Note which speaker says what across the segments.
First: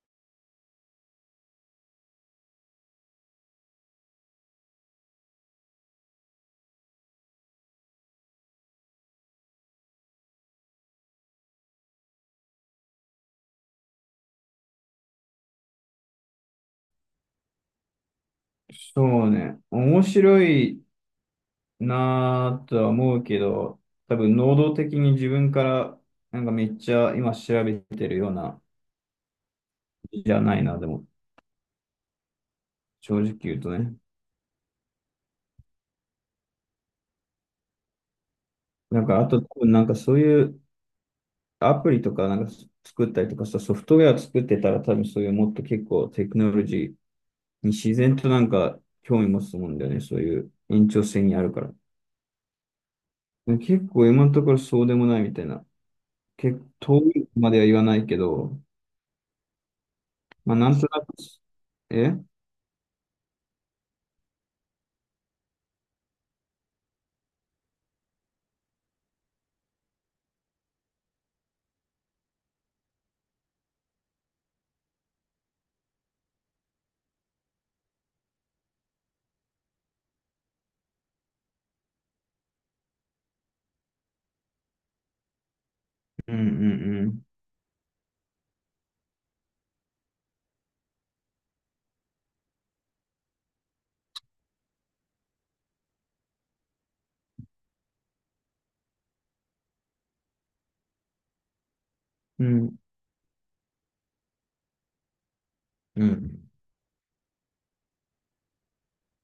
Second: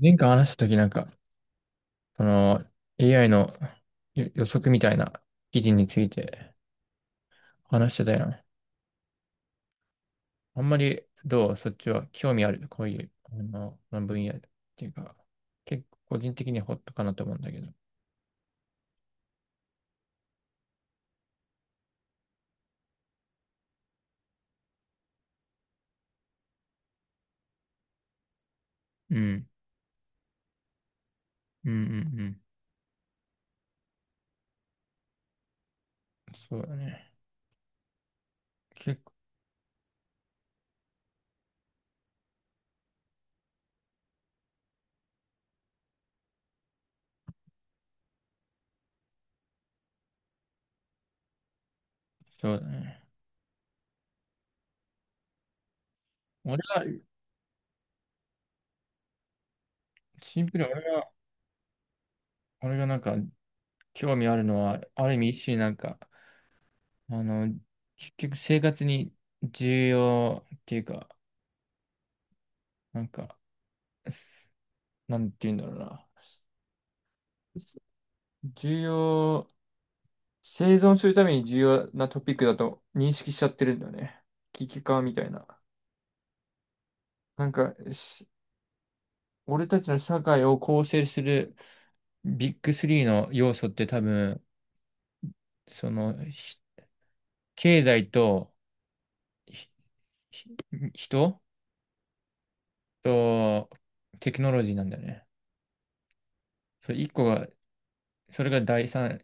Speaker 1: 前回話したときなんか、その AI の予測みたいな記事について話してたやん。あんまりどうそっちは興味あるこういう、この分野っていうか、結構個人的にはホットかなと思うんだけど。
Speaker 2: そうね。面白いなぁとは思うけど、多分能動的に自分から、なんかめっちゃ今調べてるような、
Speaker 1: うん。
Speaker 2: じゃないな、でも、
Speaker 1: うんうんうん。
Speaker 2: 正直言うとね。
Speaker 1: そうだね。結
Speaker 2: なん
Speaker 1: 構
Speaker 2: か、あと多分なんかそういうアプリとかなんか作ったりとかさ、ソフトウェア作ってたら多分そういうもっと結構テクノロジーに自然となんか興味持つと思うんだよね。そういう延長線にあるから。
Speaker 1: そうだね。
Speaker 2: で結構今のところそうでもないみたいな。
Speaker 1: 俺
Speaker 2: 結構
Speaker 1: が、
Speaker 2: 遠いまでは言わないけど、
Speaker 1: シン
Speaker 2: ま
Speaker 1: プ
Speaker 2: あ、
Speaker 1: ルに
Speaker 2: なん
Speaker 1: 俺
Speaker 2: とな
Speaker 1: が、
Speaker 2: く、えうん
Speaker 1: 俺がなんか興味あるのは、ある意味一種なんか、あの、結局生活に重要っていうか、なんか、なんて言うんだろうな。重要、生存するために重要なトピックだと認識しちゃってるんだよね。危機感みたいな。
Speaker 2: うん
Speaker 1: なんか、俺たちの社会を構成するビッグスリーの要素って多分、その、ひ経済と、ひひ人
Speaker 2: うん。うん。
Speaker 1: とテクノロジーなんだよね。
Speaker 2: うん
Speaker 1: それ一個が、それが第三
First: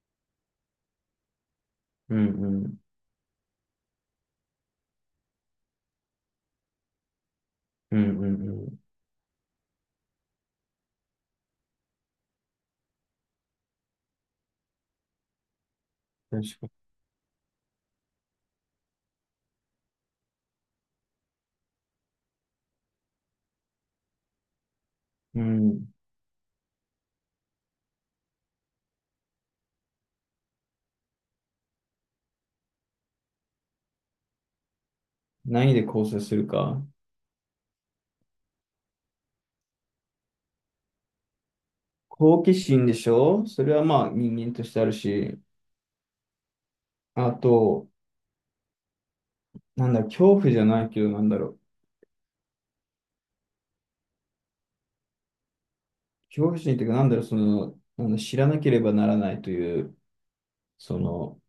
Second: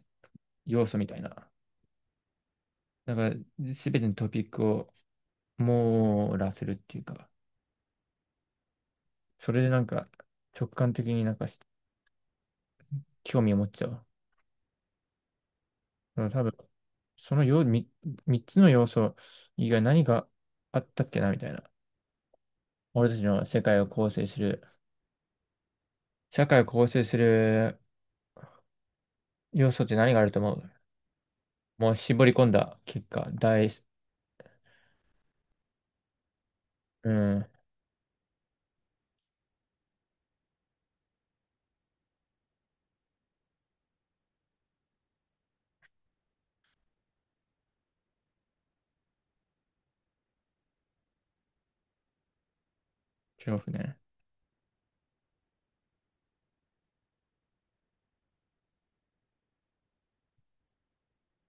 Speaker 1: 要素みたいな。
Speaker 2: うんうん
Speaker 1: だから、すべてのトピックを網羅するっていうか。
Speaker 2: うんうんうん。
Speaker 1: それでなんか直感的になんか興味を持っちゃう。うん多分、
Speaker 2: 確か
Speaker 1: そのよ、み三つの要素以外何があったっけなみたいな。俺たちの世界を構成する、
Speaker 2: に。うん。
Speaker 1: 社会を構成する要素って何があると思う？もう絞り込んだ結果、
Speaker 2: 何で構成するか。
Speaker 1: うん、
Speaker 2: 好奇心でしょそれはまあ人間としてあるし。あと、なんだ、恐怖じゃないけど、なんだろう。
Speaker 1: 恐怖ね。
Speaker 2: 恐怖心っていうか、なんだろう、その、なんだ、知らなければならないという、その、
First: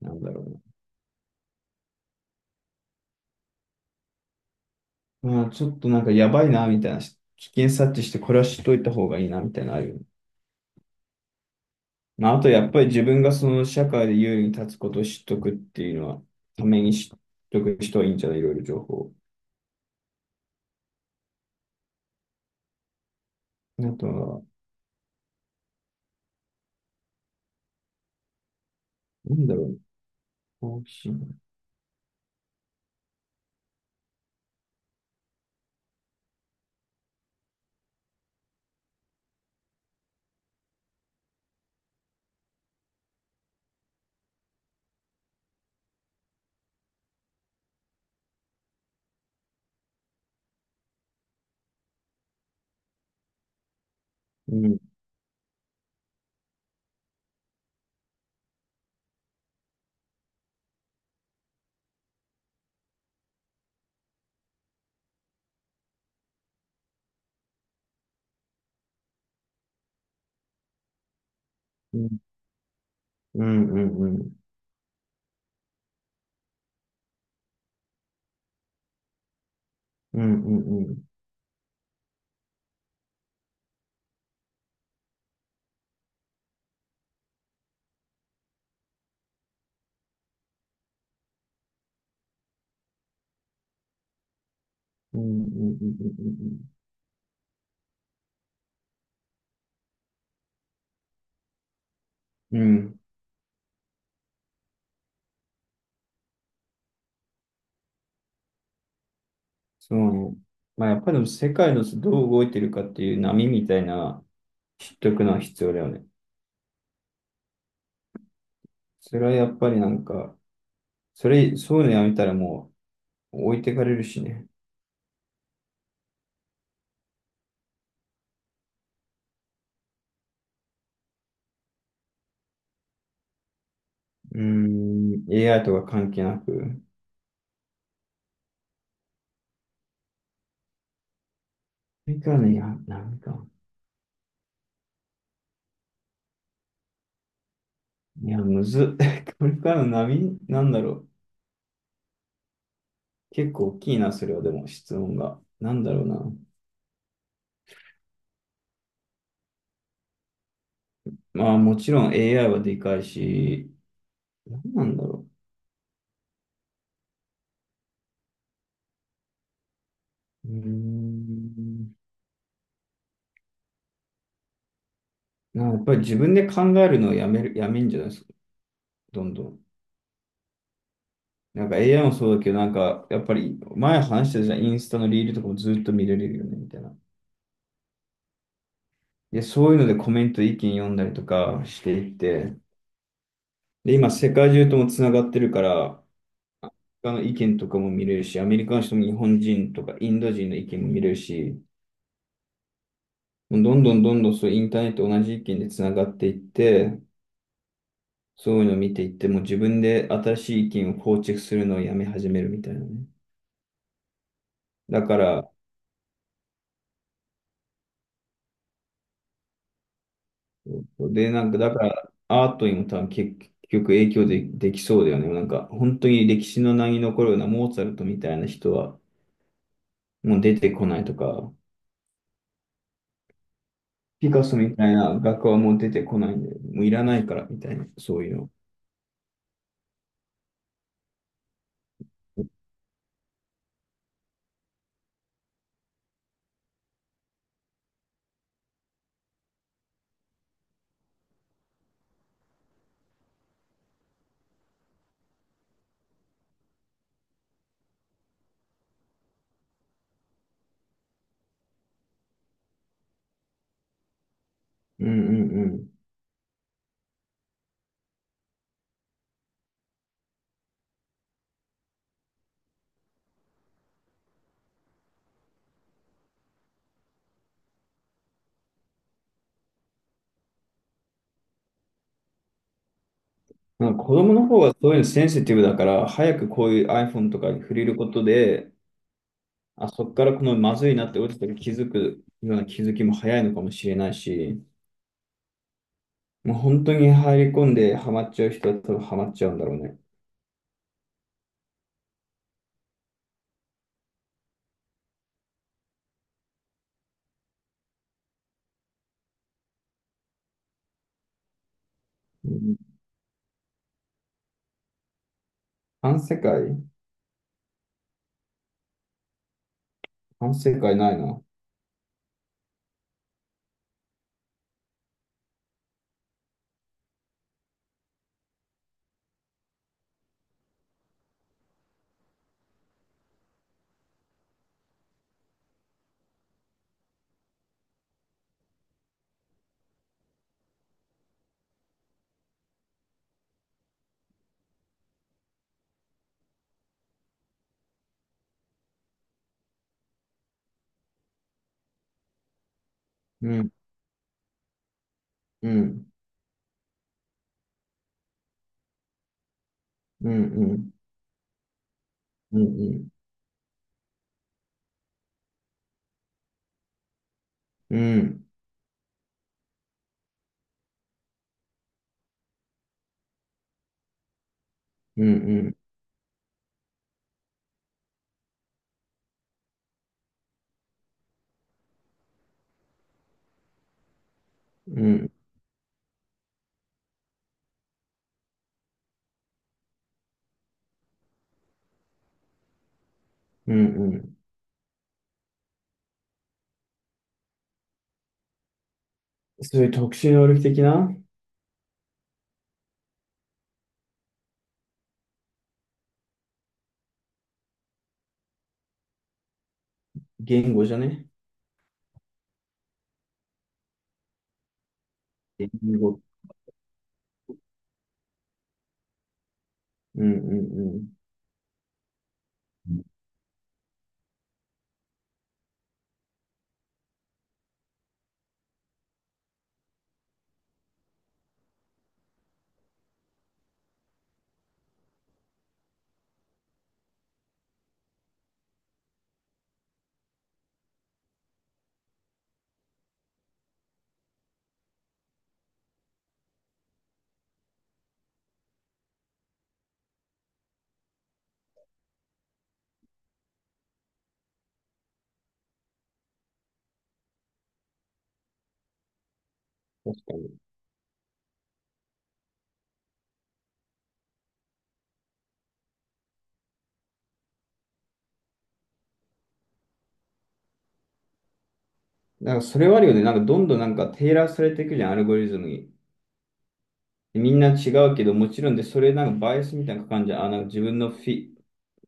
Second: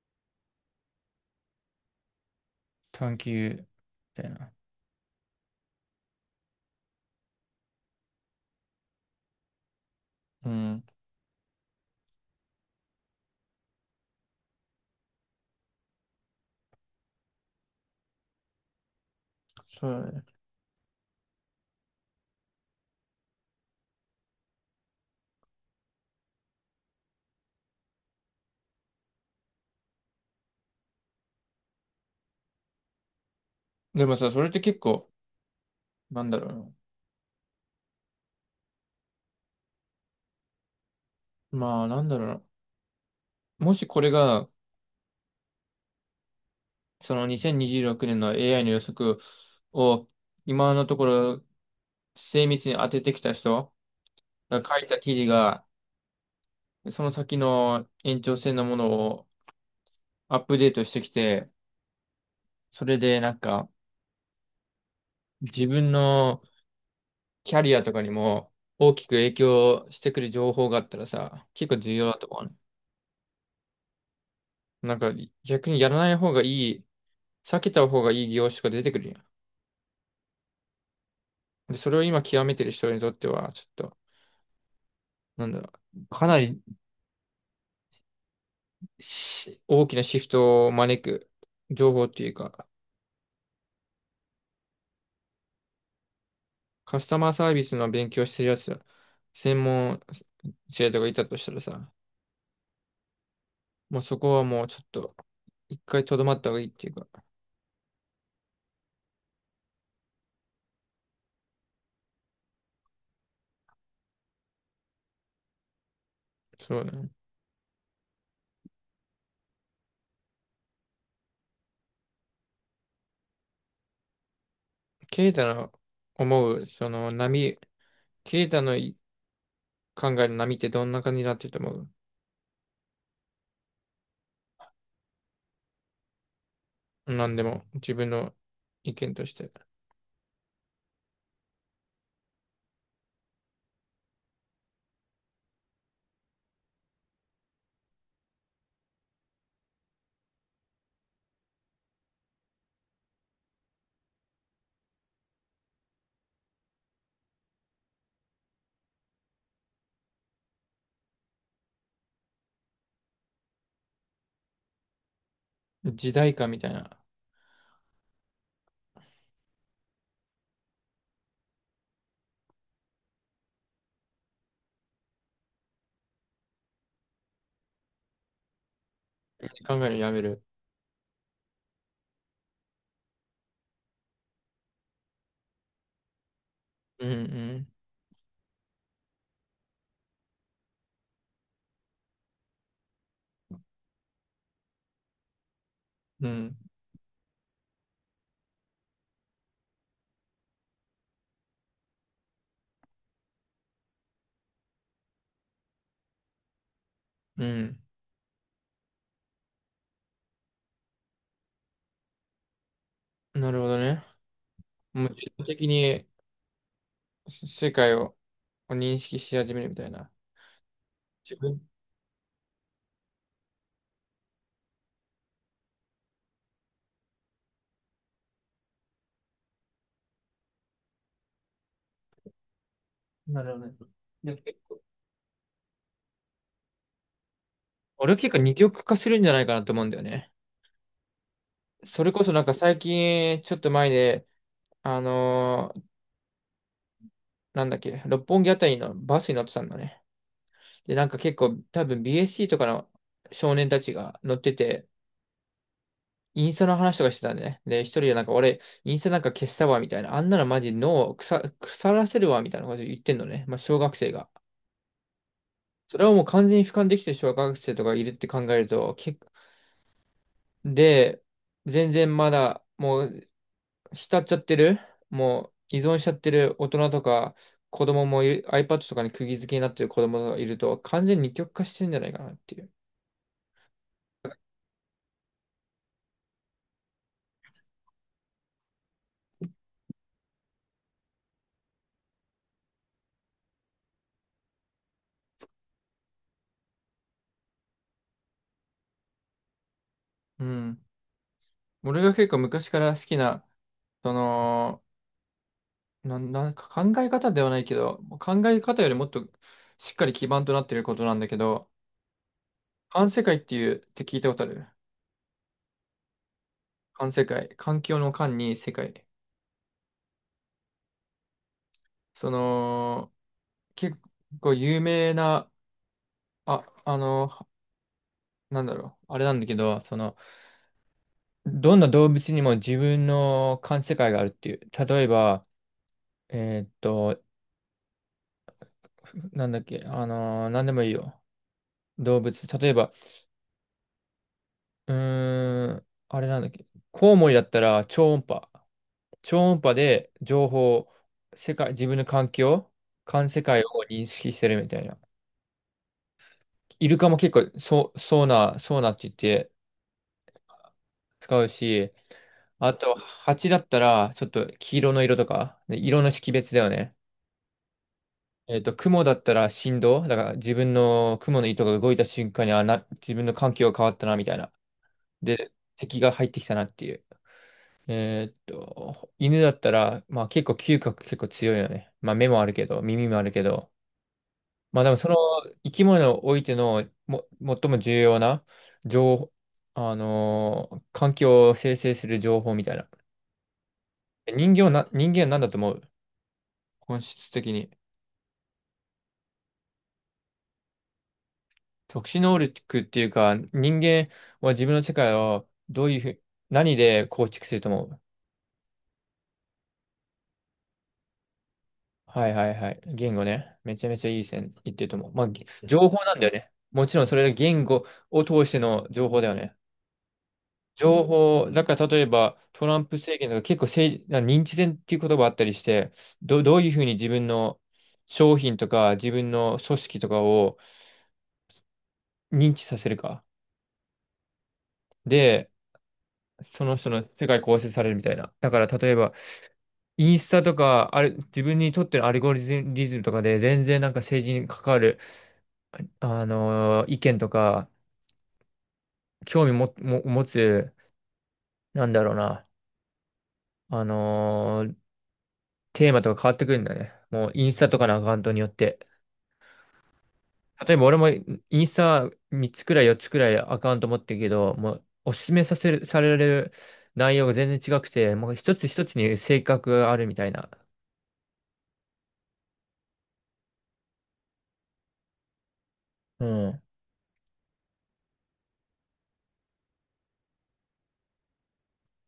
Speaker 2: なんだろ
Speaker 1: 探求、みたいな。
Speaker 2: うな。まあ、ちょっとなんかやばいな、みたいな。危険察知して、これは知っといた方がいいな、みたいなのあるよね。
Speaker 1: うん、
Speaker 2: まあ、あとやっぱり自分がその社会で優位に立つことを知っとくっていうのは、ために知っとく人はいいんじゃないいろいろ情報。
Speaker 1: そうだね。
Speaker 2: あとは、なんだろうね。好奇
Speaker 1: でもさ、それって結構、なんだろうな。まあ、なんだろうな。もしこれが、その2026年の AI の予測を今のところ精密に当ててきた人
Speaker 2: う
Speaker 1: が書
Speaker 2: ん、
Speaker 1: いた記事が、その先の延長線のものをアップデートしてきて、それでなんか自分のキャリアとかにも大きく影響してくる情報があったらさ、結構重
Speaker 2: う
Speaker 1: 要だ
Speaker 2: ん、
Speaker 1: と思うね。
Speaker 2: うん、うん、うん、
Speaker 1: なんか逆にやらない方がいい、避けた方がいい業種が出てくるやん。
Speaker 2: うん、うん、うん、
Speaker 1: で、それを今極めてる人にとっては、ちょっと、なんだろう、かなり大きなシフトを招く情報っていうか、
Speaker 2: うん、うん、
Speaker 1: カスタマーサービスの勉強してるやつ、専門生徒がいたとしたらさ、
Speaker 2: うん、うん、うん、
Speaker 1: もうそこはもうちょっと、一回とどまった方がいいっていうか、
Speaker 2: そうね。まあ、やっぱりでも世界のどう動いてるかっていう波みたいな、知っとくのは必要だよね。
Speaker 1: そうだね。
Speaker 2: それはやっぱりなんか、そういうのやめたらもう置いてかれるしね。
Speaker 1: ケイタの思う、その波、ケイタのい考える波ってどんな感じになってると思
Speaker 2: うーん、AI とか関係なく。
Speaker 1: う？なんでも、自分の意見として。
Speaker 2: これからの、いや、波か。いや、むずっ。これからの波、なんだろう。結構大きいな、それは、でも、質問が。なんだろうな。まあ、もちろん AI はでかいし、なんなんだろ
Speaker 1: 時代感みたいな。
Speaker 2: う。うーん。なんかやっぱり自分で考えるのをやめる、やめんじゃないですか、どんどん。
Speaker 1: 考えるのやめる。
Speaker 2: なんか AI もそうだけど、なんか、やっぱり、前話してたじゃん、インスタのリールとかもずっと見られるよね、みたいな。
Speaker 1: うん
Speaker 2: で、そういうのでコメント、意見読んだりとかしていって、で、今、世界中ともつながってるから、
Speaker 1: うん。
Speaker 2: 他の意見とかも見れるし、アメリカの人も日本人とかインド人の意見も見れるし、もうどんどんどんどんそうインターネット同じ意見でつながっていって、
Speaker 1: うん
Speaker 2: そういうのを見ていって、もう自分で新しい意見を構築するのをやめ始めるみたいなね。
Speaker 1: うん。なるほどね。
Speaker 2: だ
Speaker 1: もう、
Speaker 2: か
Speaker 1: 自動
Speaker 2: ら、
Speaker 1: 的に世界を認識し始めるみたいな。
Speaker 2: で、
Speaker 1: 自
Speaker 2: なんか、
Speaker 1: 分
Speaker 2: だから、アートにも多分結局影響で、できそうだよね。なんか、本当に歴史の名に残るようなモーツァルトみたいな人はもう出てこないとか、
Speaker 1: なるほどね。い
Speaker 2: ピ
Speaker 1: や、
Speaker 2: カソ
Speaker 1: 結
Speaker 2: み
Speaker 1: 構。
Speaker 2: たいな画家はもう出てこないんで、もういらないからみたいな、
Speaker 1: 俺
Speaker 2: そう
Speaker 1: 結
Speaker 2: いう
Speaker 1: 構
Speaker 2: の。
Speaker 1: 二極化するんじゃないかなと思うんだよね。それこそなんか最近、ちょっと前で、あのーなんだっけ、六本木あたりのバスに乗ってたんだね。で、なんか結構多分 BSC とかの少年たちが乗ってて、インスタの話とかしてたんだね。で、一人でなんか俺、インスタなんか消したわ、みたいな。あんなのマジ脳を腐らせるわ、みたいなこと言ってんのね。まあ、小学生が。
Speaker 2: うんうんうん。
Speaker 1: それはもう完全に俯瞰できてる小学生とかいるって考えると、で、全然まだもう浸っちゃってる、もう依存しちゃってる大人とか子供もいる、iPad とかに釘付けになってる子供がいると、完全に二極化してんじゃないかなっていう。
Speaker 2: なんか子供の方がそういうのセンシティブだから、早くこういう iPhone とかに触れることで、あ、そこからこのまずいなって落ちた時気づくような気づきも早いのかもしれないし、もう本当に入り込んでハマっちゃう人は多分ハマっちゃうんだろうね。
Speaker 1: うん。俺が結構昔から好きな、その、なんか考え方ではないけど、考え方よりもっとしっかり基盤となってることなんだけど、
Speaker 2: うん、
Speaker 1: 環世界っていうって聞いたことある？
Speaker 2: 反世界
Speaker 1: 環世界。環境の環に世界。
Speaker 2: 反世界ないな。
Speaker 1: その、結構有名な、あ、あの、なんだろう、あれなんだけど、その、どんな動物にも自分の感世界があるっていう。例えば、えーっと、なんだっけ、なんでもいいよ。動物。例えば、あれなんだっけ、コウモリだったら超音波。超音波で情報、世界、自分の環境、環世
Speaker 2: う
Speaker 1: 界を
Speaker 2: ん、
Speaker 1: 認識してるみたいな。
Speaker 2: うん、
Speaker 1: イルカも結構そう、そうな、そうなって言って、
Speaker 2: うん、うん、
Speaker 1: 使うし、
Speaker 2: う
Speaker 1: あと、
Speaker 2: ん、
Speaker 1: 蜂だったら、ちょっと黄色の色とか、で色の識別だよね。
Speaker 2: うん、うん、
Speaker 1: 雲だったら振動、だから自分の雲の糸が動いた瞬間に、自分の環境が変わったな、みたいな。
Speaker 2: う
Speaker 1: で、
Speaker 2: ん、
Speaker 1: 敵が入ってきたなっていう。犬だったら、まあ結構嗅覚結構強いよね。まあ目もあるけど、耳もあるけど、まあでも
Speaker 2: う
Speaker 1: その
Speaker 2: ん、
Speaker 1: 生き物においてのも最も重要な情報、環境を生成する情報みたいな。
Speaker 2: うん、うん。
Speaker 1: 人間は何だと思う？本質的に。
Speaker 2: そういう特殊能力的な
Speaker 1: 特殊能力っていうか、人間は自分の世界をどういうふう、何で構築すると思う？
Speaker 2: 言語じゃね
Speaker 1: はいはいはい。言語ね。めちゃめちゃいい線いってると思う。まあ、
Speaker 2: 言
Speaker 1: 情報なん
Speaker 2: 語。
Speaker 1: だよね。もちろんそれが言語を通しての情報だよね。
Speaker 2: うん、う
Speaker 1: 情
Speaker 2: ん、
Speaker 1: 報、だから例えばトラン
Speaker 2: う
Speaker 1: プ
Speaker 2: ん。
Speaker 1: 政権とか結構政治、認知戦っていう言葉あったりして、どういうふうに自分の商品とか自分の組織とかを認知させるか。で、その人の世界構成されるみたいな。だから例えば、インスタとか、あれ、自分にとってのアルゴリズムとかで、全然なんか政治に関わる、意見とか、興味も、持つ、なんだろうな、あのーテーマとか変わってくるんだね。もうインスタとかのアカウントによって。
Speaker 2: 確かに。
Speaker 1: 例えば俺もインスタ3つくらい4つくらいアカウント持ってるけど、もうおすすめさせる、される内容が全然違くて、もう一つ一つに性格があるみたいな。
Speaker 2: なんかそれはあるよね。なんかどんどんなんかテーラーされていくじゃん、アルゴリズムに。
Speaker 1: うん。
Speaker 2: みんな違うけど、もちろんで、それなんかバイアスみたいな感じゃん。あ、なんか自分のフィ、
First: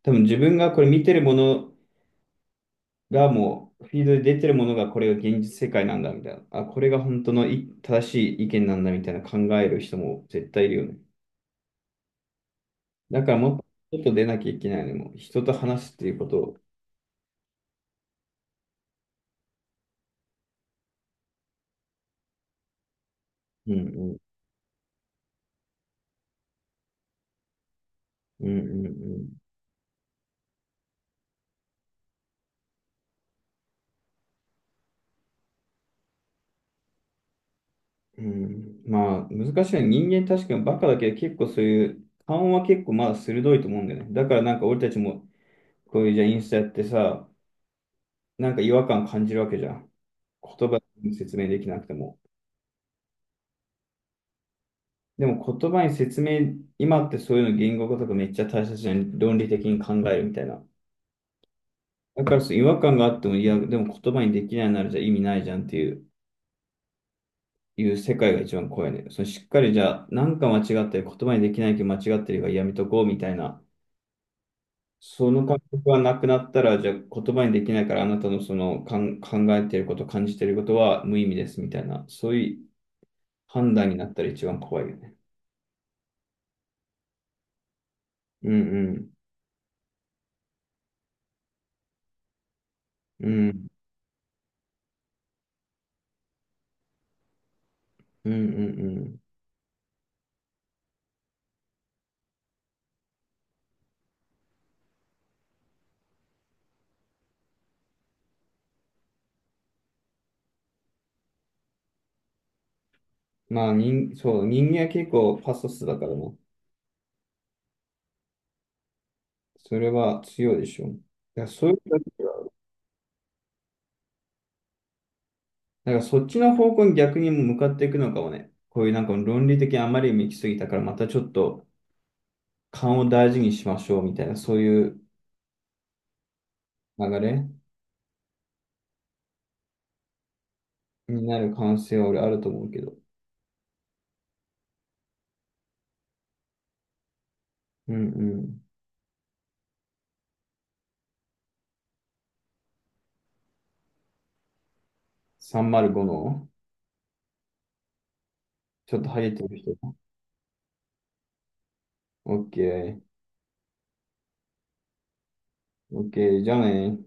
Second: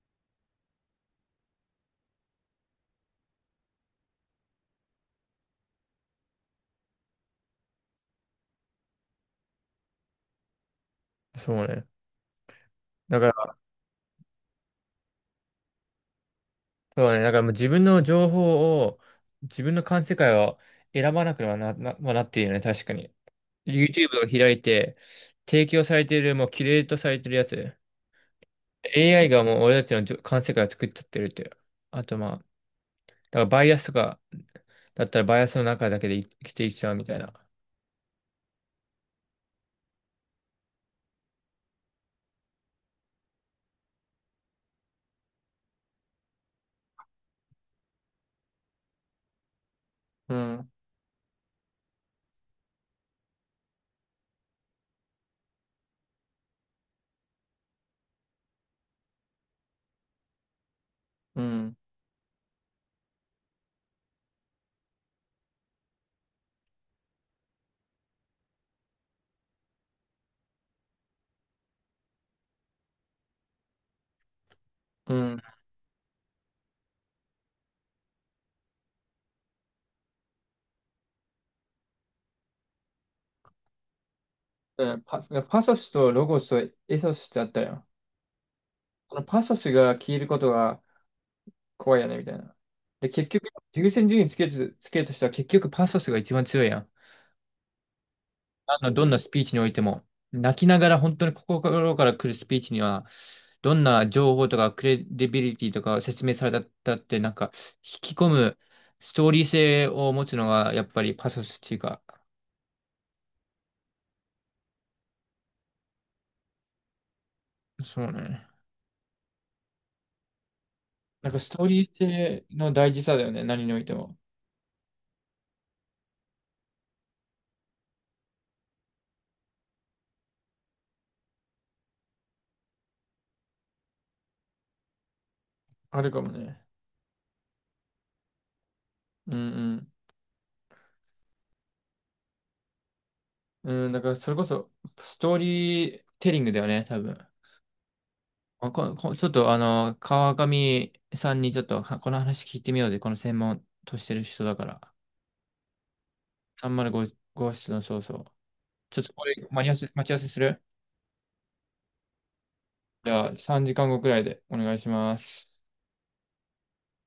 Speaker 2: 多分自分がこれ見てるものがもう、フィードで出てるものがこれが現実世界なんだみたいな。あ、これが本当のい正しい意見なんだみたいな考える人も絶対いるよね。
Speaker 1: そうね。だ
Speaker 2: だ
Speaker 1: か
Speaker 2: から
Speaker 1: ら
Speaker 2: もっと外出なきゃいけないのもう人と話すっていうことを。
Speaker 1: そうだね。だからもう自分の情報を、自分の感世界を選ばなくはな、まあなっているよね。確かに。
Speaker 2: うん
Speaker 1: YouTube
Speaker 2: うん。
Speaker 1: を開いて、提供されている、もうキュレートされてるやつ。
Speaker 2: うんうんう
Speaker 1: AI
Speaker 2: ん。
Speaker 1: がもう俺たちの感世界を作っちゃってるっていう。あとまあ、だからバイアスとか、だったらバイアスの中だけで生きていっちゃうみたいな。
Speaker 2: うん、まあ、難しいね。人間確かにバカだけど、結構そういう、勘は結構まだ鋭いと思うんだよね。だからなんか俺たちも、こういうじゃあインスタやってさ、なんか違和感感じるわけじゃん。
Speaker 1: う
Speaker 2: 言
Speaker 1: ん、
Speaker 2: 葉に説明できなくても。でも言葉に説明、今ってそういうの言語化とかめっちゃ大切じゃん。論理的に考えるみたいな。
Speaker 1: うん、
Speaker 2: だからそう違和感があっても、いや、でも言葉にできないならじゃあ意味ないじゃんっていう、いう世界が一番怖いね。そのしっかりじゃあ、なんか間違ってる、言葉にできないけど間違ってるがやめとこうみたいな。
Speaker 1: う
Speaker 2: そ
Speaker 1: ん。
Speaker 2: の感
Speaker 1: だ
Speaker 2: 覚がなくなったら、じゃあ言葉にできないからあなたのそのかん考えていること、感じていることは無意味ですみたいな、そういう判断になったら一番怖
Speaker 1: か
Speaker 2: いよ
Speaker 1: ら
Speaker 2: ね。
Speaker 1: パソスとロゴスとエソスってあったよ。
Speaker 2: うんうん。
Speaker 1: このパソスが消えることが怖いよね、みたいな。で、結
Speaker 2: う
Speaker 1: 局、
Speaker 2: ん
Speaker 1: 優先順位つけるとしたら結局パソスが一番強いやん。
Speaker 2: うんうんう
Speaker 1: どんな
Speaker 2: ん。
Speaker 1: スピーチにおいても、泣きながら本当に心から来るスピーチには、どんな情報とかクレディビリティとか説明されたって、なんか、引き込むストーリー性を持つのが、やっぱりパソスっていうか、
Speaker 2: まあ人、そう、人間は結構パソスだからね。
Speaker 1: そうね。
Speaker 2: それは強いでしょ。だか
Speaker 1: なんか
Speaker 2: ら
Speaker 1: ストー
Speaker 2: そういう
Speaker 1: リー
Speaker 2: 人たち
Speaker 1: 性
Speaker 2: は、
Speaker 1: の大事さだよね、何においても。
Speaker 2: なんかそっちの方向に逆に向かっていくのかもね。こういうなんか論理的にあまりに行き過ぎたから、またちょっと勘を大事にしましょうみたいな、そういう
Speaker 1: あるかもね。
Speaker 2: 流れ。
Speaker 1: うん
Speaker 2: になる可能性は俺あると思うけど。
Speaker 1: うん。うん、だからそれこそ、ストーリーテリングだよね、多分。
Speaker 2: うんうん。
Speaker 1: ここちょっと川上さんにちょっとはこの話聞いてみようぜ。この専門としてる人だから。
Speaker 2: 305の
Speaker 1: 305号室のそうそう。
Speaker 2: ち
Speaker 1: ち
Speaker 2: ょ
Speaker 1: ょ
Speaker 2: っ
Speaker 1: っ
Speaker 2: と
Speaker 1: と
Speaker 2: ハ
Speaker 1: こ
Speaker 2: ゲ
Speaker 1: れ、
Speaker 2: てる人。
Speaker 1: 待ち合わせする。
Speaker 2: オッケ
Speaker 1: じ
Speaker 2: ー。
Speaker 1: ゃあ3時間後くらいでお願いします。
Speaker 2: オッケー。じゃあね。